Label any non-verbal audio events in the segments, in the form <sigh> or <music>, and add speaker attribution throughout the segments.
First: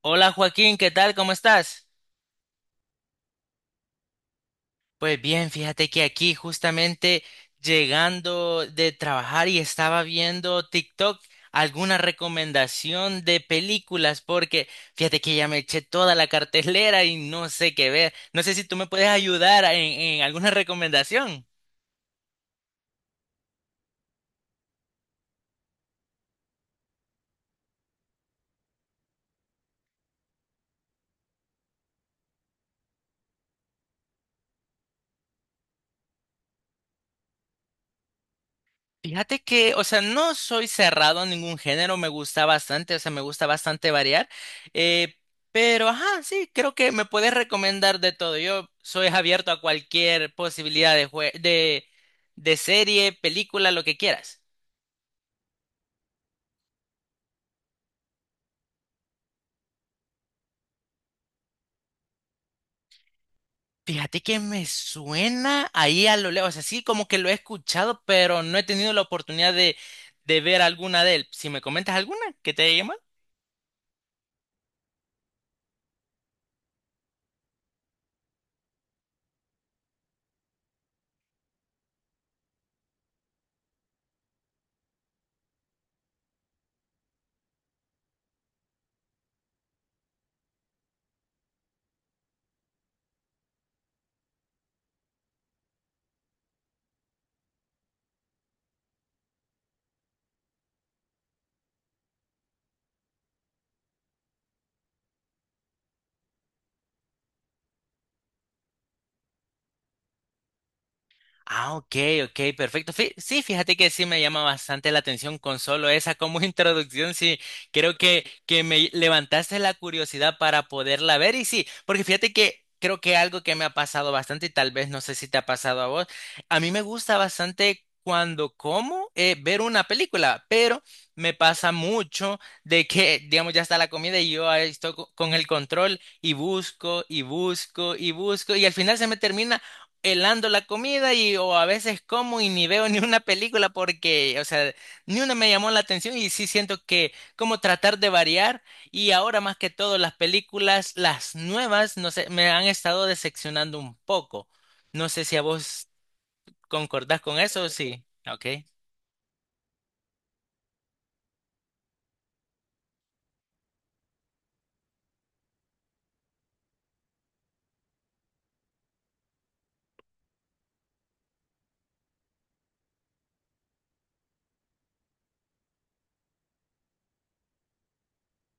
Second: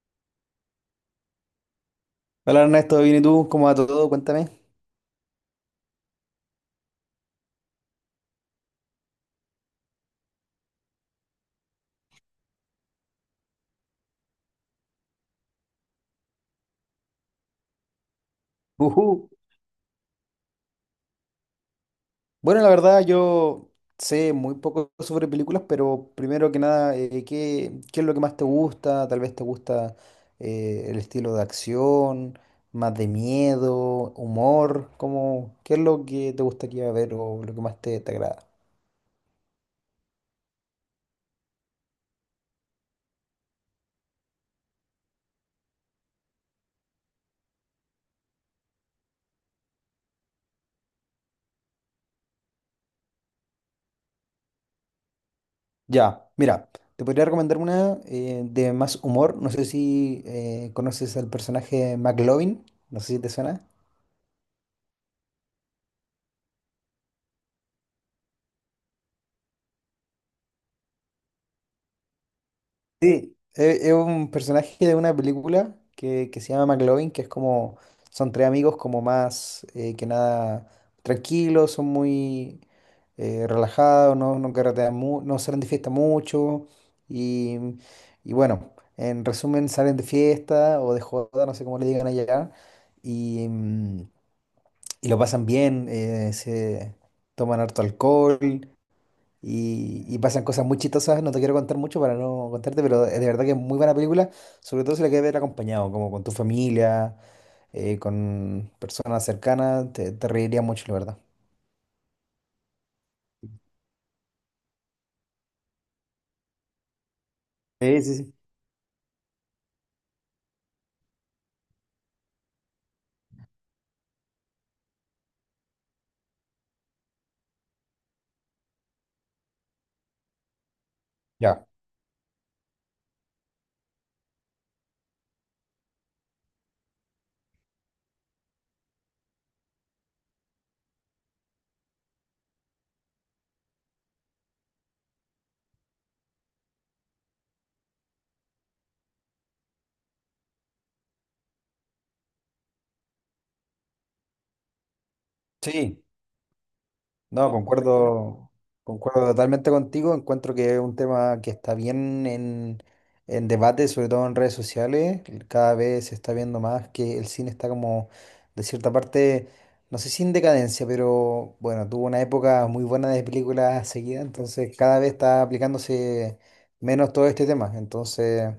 Speaker 1: Hola Joaquín, ¿qué tal? ¿Cómo estás?
Speaker 2: Hola Ernesto, bien y tú, ¿cómo va todo? Cuéntame.
Speaker 1: Pues bien, fíjate que aquí justamente llegando de trabajar y estaba viendo TikTok alguna recomendación de películas porque fíjate que ya me eché toda la cartelera y no sé qué ver. No sé si tú me puedes
Speaker 2: Ujú.
Speaker 1: ayudar en alguna recomendación.
Speaker 2: Bueno, la verdad yo sé muy poco sobre películas, pero primero que nada, qué es lo que más te gusta? Tal vez te gusta el estilo de acción, más de miedo, humor, qué es lo que te gustaría ver o lo que más te agrada?
Speaker 1: Fíjate que, o sea, no soy cerrado a ningún género, me gusta bastante, o sea, me gusta bastante variar, eh, pero, ajá, sí, creo que me puedes recomendar de todo. Yo soy abierto a cualquier posibilidad de serie, película, lo que quieras.
Speaker 2: Ya, mira, te podría recomendar una de más humor. No sé si conoces al personaje McLovin, no sé si te suena.
Speaker 1: Fíjate que me suena ahí a lo lejos, o sea, sí, como que lo he escuchado, pero no he tenido la oportunidad de ver alguna de él. Si me comentas alguna que te haya.
Speaker 2: Sí, es un personaje de una película que se llama McLovin, que es como, son tres amigos como más que nada tranquilos, son muy relajados, no no salen de fiesta mucho y, y bueno, en resumen salen de fiesta o de joda, no sé cómo le digan allá, y, mm, y lo pasan bien, se toman harto alcohol, y pasan cosas muy chistosas, no te quiero contar mucho para no contarte, pero de verdad que es muy buena película, sobre todo si la quieres ver acompañado, como con tu familia, con personas cercanas, te reirías mucho, la verdad.
Speaker 1: Ah, ok, ok, perfecto. Sí, fíjate que sí me llama bastante la atención con solo esa como <laughs> introducción. Sí, creo
Speaker 2: Sí, sí,
Speaker 1: que,
Speaker 2: sí.
Speaker 1: que me levantaste la curiosidad para poderla ver. Y sí, porque fíjate que creo que algo que me ha pasado bastante, y tal vez no sé si te ha pasado a vos, a mí me gusta bastante cuando como ver una película, pero me
Speaker 2: Ya.
Speaker 1: pasa mucho de que, digamos, ya está la comida y yo ahí estoy con el control y busco y busco y busco y al final se me termina helando la comida y o a veces como y ni veo <laughs> ni una película porque, o sea, ni una me llamó la atención y sí siento que como tratar de variar y ahora más que todo las películas, las nuevas, no sé, me han estado decepcionando un poco. No sé si a vos
Speaker 2: Sí,
Speaker 1: concordás con
Speaker 2: no,
Speaker 1: eso, sí. Ok.
Speaker 2: concuerdo, concuerdo totalmente contigo. Encuentro que es un tema que está bien en debate, sobre todo en redes sociales. Cada vez se está viendo más que el cine está como, de cierta parte, no sé si en decadencia, pero bueno, tuvo una época muy buena de películas seguidas, entonces cada vez está aplicándose menos todo este tema. Entonces,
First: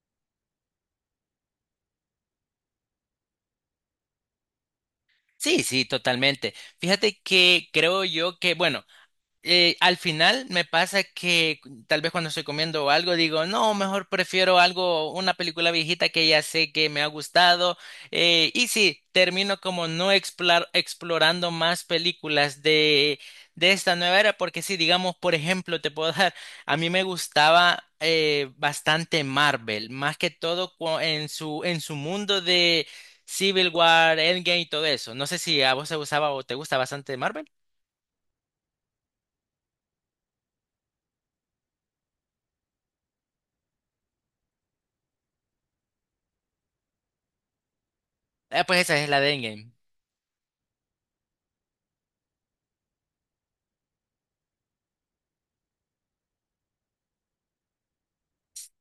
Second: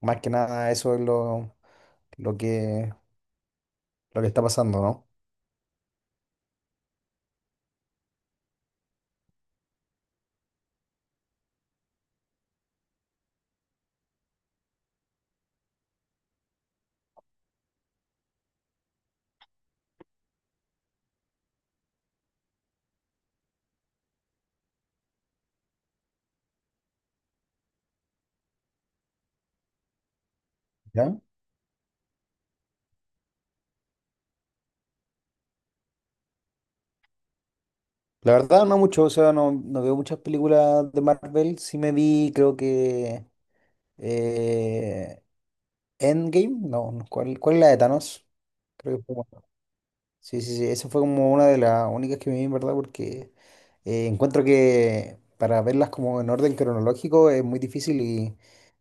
Speaker 2: más que nada, eso es lo que, lo que está pasando, ¿no?
Speaker 1: Sí, sí, totalmente. Fíjate que creo yo que, bueno, al final me pasa que tal vez cuando estoy comiendo algo digo, no, mejor prefiero algo, una película viejita que ya sé que me ha gustado. Y sí, termino como no explorando más películas de esta nueva era, porque si digamos, por ejemplo, te puedo <laughs> dar, a mí me gustaba bastante Marvel, más que todo
Speaker 2: ¿Ya?
Speaker 1: en su mundo de Civil War, Endgame y todo eso. No sé si a vos te gustaba o te gusta bastante Marvel.
Speaker 2: La verdad, no mucho, o sea, no, no veo muchas películas de Marvel. Sí me vi, creo que eh, Endgame, no, no, cuál es la de Thanos?
Speaker 1: Ah, pues
Speaker 2: Creo
Speaker 1: esa
Speaker 2: que
Speaker 1: es la
Speaker 2: fue-
Speaker 1: de Endgame.
Speaker 2: Sí, sí, sí, esa fue como una de las únicas que me vi, en verdad, porque encuentro que para verlas como en orden cronológico es muy difícil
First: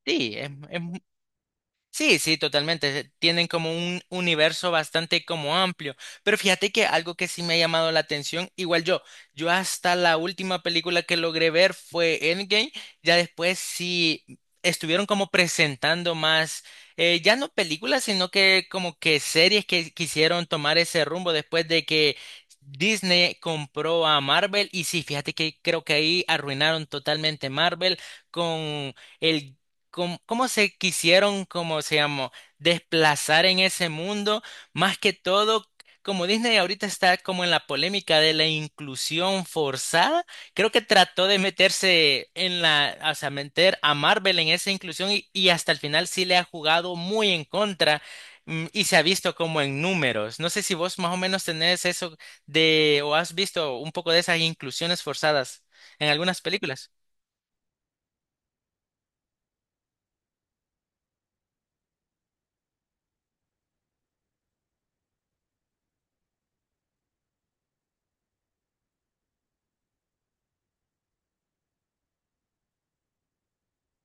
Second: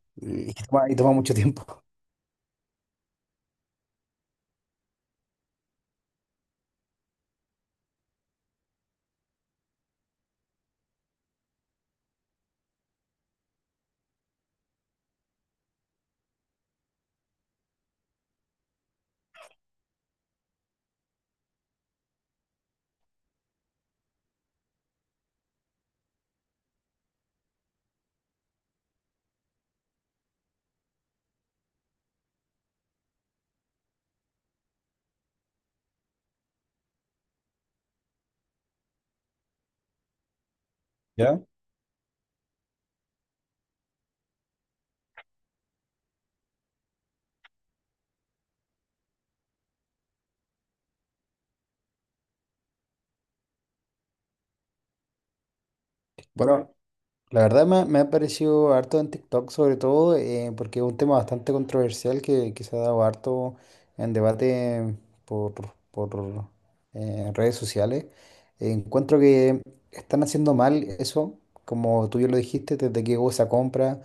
Speaker 1: Sí, es-
Speaker 2: y, <laughs>
Speaker 1: es
Speaker 2: y
Speaker 1: mu-
Speaker 2: toma mucho tiempo.
Speaker 1: sí, sí, totalmente. Tienen como un universo bastante como amplio. Pero fíjate que algo que sí me ha llamado la atención, igual yo hasta la última película que logré ver fue Endgame, ya después sí estuvieron como presentando más, ya no películas, sino que como que series que quisieron tomar ese rumbo después de que Disney compró a Marvel. Y sí, fíjate que creo que ahí arruinaron totalmente Marvel con... El cómo se quisieron, como se llamó, desplazar en ese mundo, más que todo, como Disney ahorita está como en la polémica de la inclusión forzada, creo que trató de
Speaker 2: ¿Ya?
Speaker 1: meterse en la, o sea, meter a Marvel en esa inclusión y hasta el final sí le ha jugado muy en contra. Y se ha visto como en números. No sé si vos más o menos tenés eso de o has visto un poco de esas inclusiones forzadas en
Speaker 2: <laughs>
Speaker 1: algunas
Speaker 2: Bueno,
Speaker 1: películas.
Speaker 2: la verdad me ha parecido harto en TikTok, sobre todo porque es un tema bastante controversial que se ha dado harto en debate por, por redes sociales. Encuentro que están haciendo mal eso, como tú ya lo dijiste, desde que hubo esa compra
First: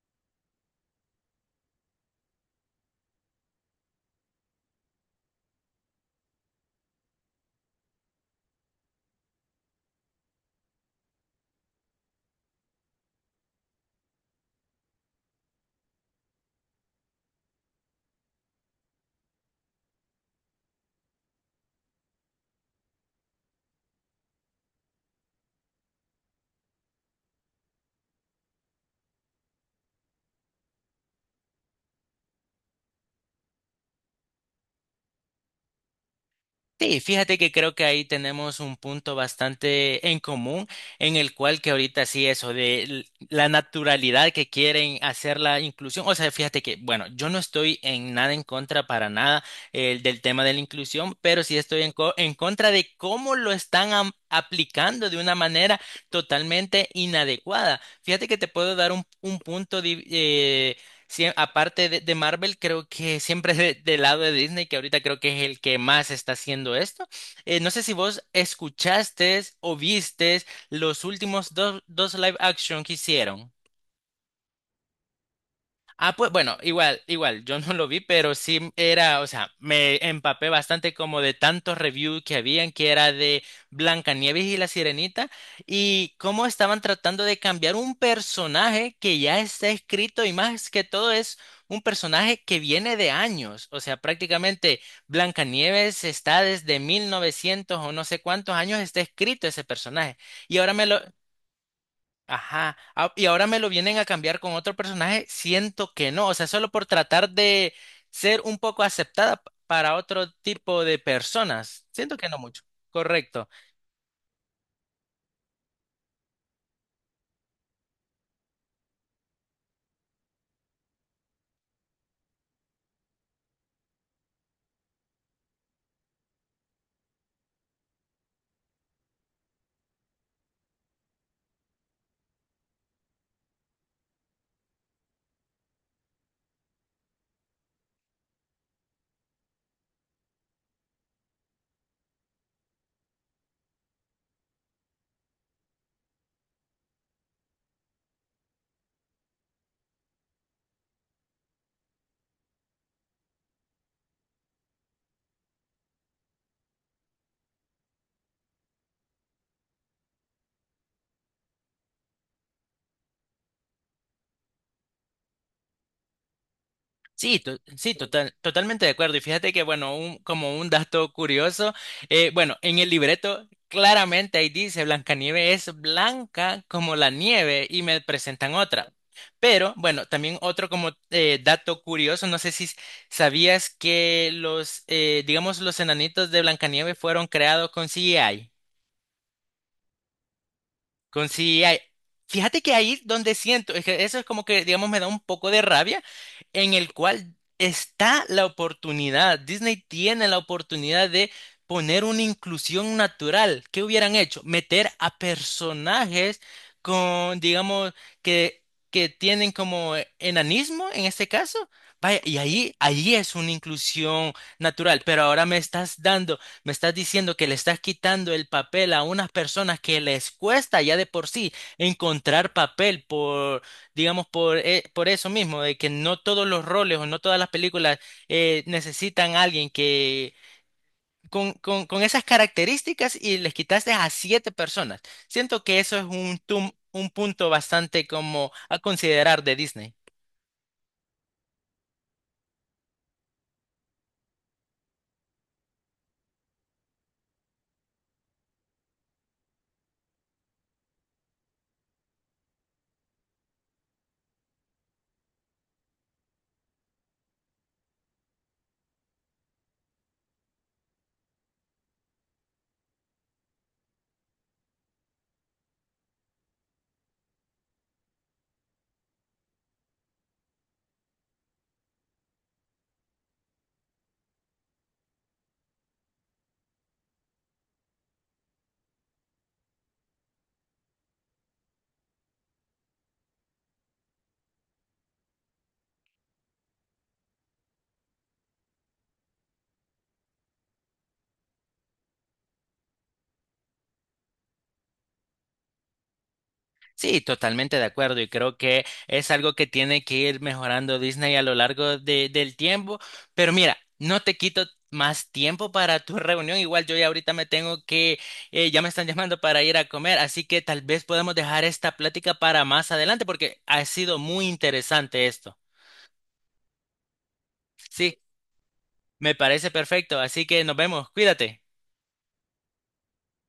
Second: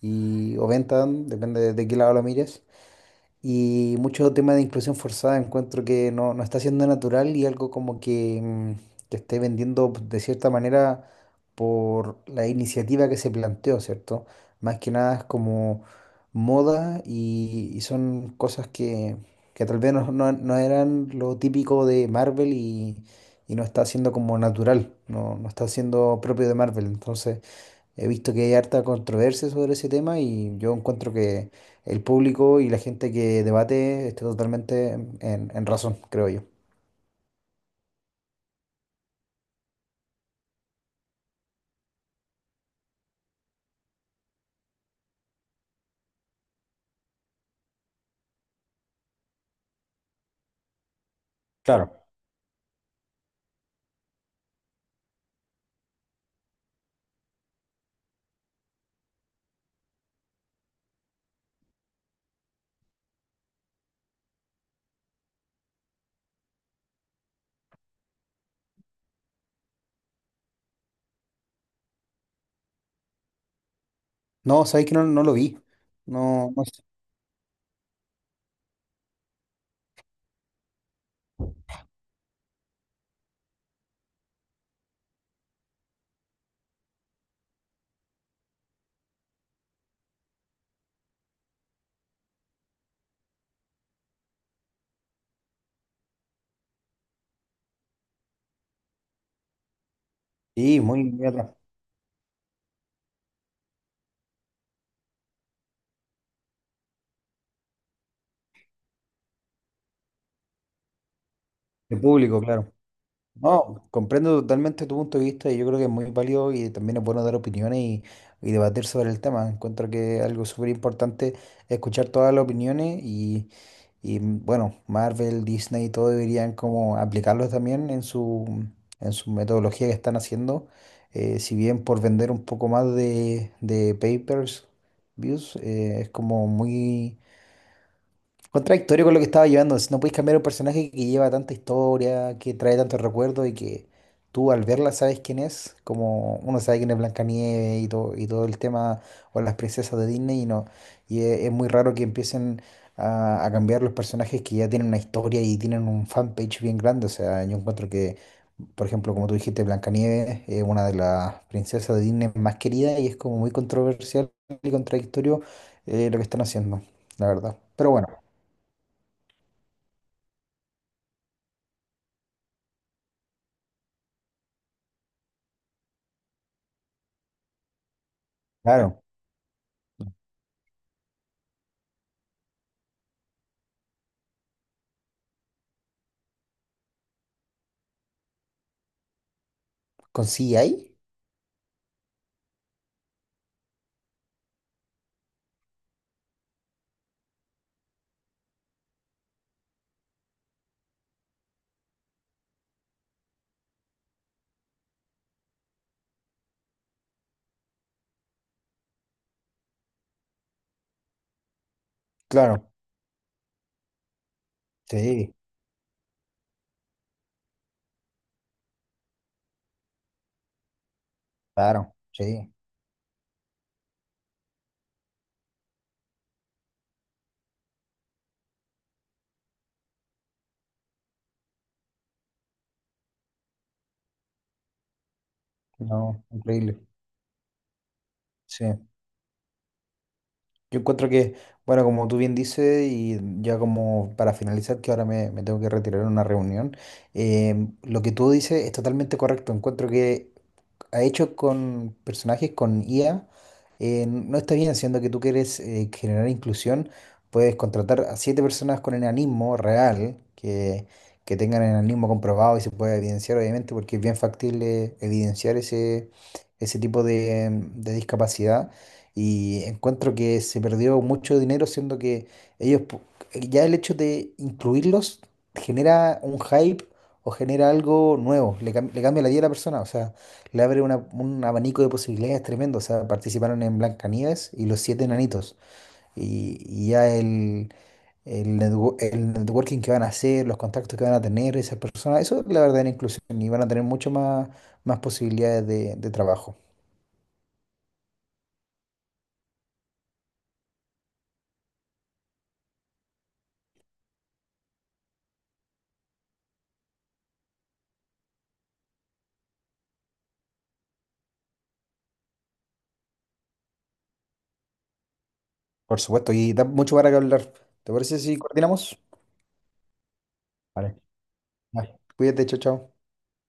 Speaker 2: y, o venta, depende de qué lado lo mires. Y mucho tema de inclusión forzada encuentro que no, no está siendo natural y algo como que que esté vendiendo de cierta manera por la iniciativa que se planteó, ¿cierto? Más que nada es como moda y son cosas que tal vez no eran lo típico de Marvel y no está siendo como natural, no, no está siendo propio de Marvel. Entonces, he visto que hay harta controversia sobre ese tema y yo encuentro que el público y la gente que debate está totalmente en razón, creo yo.
Speaker 1: Sí, fíjate que creo que ahí tenemos un punto bastante en común en el cual que ahorita sí eso de la naturalidad que quieren hacer la inclusión, o sea, fíjate que, bueno, yo no estoy en nada en contra para nada del tema de la inclusión, pero sí estoy en,
Speaker 2: Claro.
Speaker 1: co- en contra de cómo lo están aplicando de una manera totalmente inadecuada. Fíjate que te puedo dar un punto de. Sí, aparte de Marvel, creo que siempre del lado de Disney, que ahorita creo que es el que más está haciendo esto. No sé si vos escuchaste o viste los últimos dos live action que hicieron.
Speaker 2: No, sabéis que no, no lo vi.
Speaker 1: Ah, pues
Speaker 2: No,
Speaker 1: bueno,
Speaker 2: no sé.
Speaker 1: igual, igual, yo no lo vi, pero sí era, o sea, me empapé bastante como de tantos reviews que habían, que era de Blancanieves y la Sirenita, y cómo estaban tratando de cambiar un personaje que ya está escrito y más que todo es un personaje que viene de años, o sea, prácticamente Blancanieves está desde 1900 o no sé cuántos años está escrito ese personaje, y ahora
Speaker 2: Sí,
Speaker 1: me lo.
Speaker 2: muy, muy atrás.
Speaker 1: Ajá, ah, y ahora me lo vienen a cambiar con otro personaje, siento que no, o sea, solo por tratar de ser un poco aceptada para otro tipo de personas,
Speaker 2: De
Speaker 1: siento que no
Speaker 2: público,
Speaker 1: mucho,
Speaker 2: claro.
Speaker 1: correcto.
Speaker 2: No, comprendo totalmente tu punto de vista y yo creo que es muy válido y también es bueno dar opiniones y debatir sobre el tema. Encuentro que algo súper importante es escuchar todas las opiniones y, bueno, Marvel, Disney, todo deberían como aplicarlo también en su metodología que están haciendo. Si bien por vender un poco más de papers, views, es como muy contradictorio con lo que estaba llevando. Si no puedes cambiar un personaje que lleva tanta historia, que trae tantos recuerdos y que tú al verla sabes quién es. Como uno sabe quién es Blancanieves y todo el tema, o las princesas de Disney, y no. Y es muy raro que empiecen a cambiar los personajes que ya tienen una historia y tienen un fanpage bien grande. O sea, yo encuentro que, por ejemplo, como tú dijiste, Blancanieves es una de las princesas de Disney más queridas y es como muy controversial y contradictorio lo que están haciendo, la verdad. Pero
Speaker 1: Sí,
Speaker 2: bueno.
Speaker 1: totalmente de acuerdo. Y fíjate que, bueno, un, como un dato curioso, bueno, en el libreto claramente ahí dice Blancanieves es blanca como la nieve y me presentan otra.
Speaker 2: Claro,
Speaker 1: Pero, bueno, también otro como dato curioso, no sé si sabías que los, digamos, los enanitos de Blancanieves fueron creados con CGI.
Speaker 2: ¿con ahí?
Speaker 1: Con si hay- Fíjate que ahí donde siento, es que eso es como que, digamos, me da un poco de rabia, en el cual está la oportunidad. Disney tiene la oportunidad de poner una inclusión natural. ¿Qué hubieran hecho? Meter a personajes con, digamos, que, que tienen como enanismo en este caso. Vaya, y
Speaker 2: Claro,
Speaker 1: ahí es una inclusión natural, pero
Speaker 2: sí,
Speaker 1: ahora me estás diciendo que le estás quitando el papel a unas personas que les cuesta ya de por sí
Speaker 2: claro,
Speaker 1: encontrar
Speaker 2: sí,
Speaker 1: papel por, digamos, por eso mismo, de que no todos los roles o no todas las películas necesitan a alguien que con, con esas características y les quitaste a siete personas. Siento que eso es
Speaker 2: no,
Speaker 1: un, tum-
Speaker 2: increíble,
Speaker 1: un punto bastante como
Speaker 2: sí.
Speaker 1: a considerar de Disney.
Speaker 2: Yo encuentro que, bueno, como tú bien dices, y ya como para finalizar, que ahora me tengo que retirar en una reunión, eh, lo que tú dices es totalmente correcto. Encuentro que ha hecho con personajes con IA, no está bien, siendo que tú quieres generar inclusión, puedes contratar a 7 personas con enanismo real, que tengan enanismo comprobado y se pueda evidenciar, obviamente, porque es bien factible evidenciar ese, ese tipo de discapacidad. Y encuentro que se perdió mucho dinero, siendo que ellos, pu- ya el hecho de incluirlos genera un hype o genera algo nuevo, le cambia la vida a la persona, o sea le abre un abanico de posibilidades tremendo. O sea, participaron en Blancanieves y Los 7 Enanitos. Y ya el, el networking que van a hacer, los contactos que van a tener esas personas, eso es la verdadera inclusión y van a tener mucho más, más posibilidades de trabajo.
Speaker 1: Sí, totalmente de acuerdo y creo que es algo que tiene que ir mejorando Disney a lo largo del tiempo. Pero mira, no te quito más tiempo para tu reunión. Igual yo ya ahorita me tengo que, ya me están llamando para ir a comer, así que tal vez podemos dejar esta plática para más adelante porque ha sido muy interesante esto.
Speaker 2: Por supuesto, y da mucho para que hablar. ¿Te parece
Speaker 1: Sí,
Speaker 2: si coordinamos?
Speaker 1: me parece perfecto, así que nos
Speaker 2: Vale.
Speaker 1: vemos, cuídate.
Speaker 2: Vale. Cuídate, chao, chao.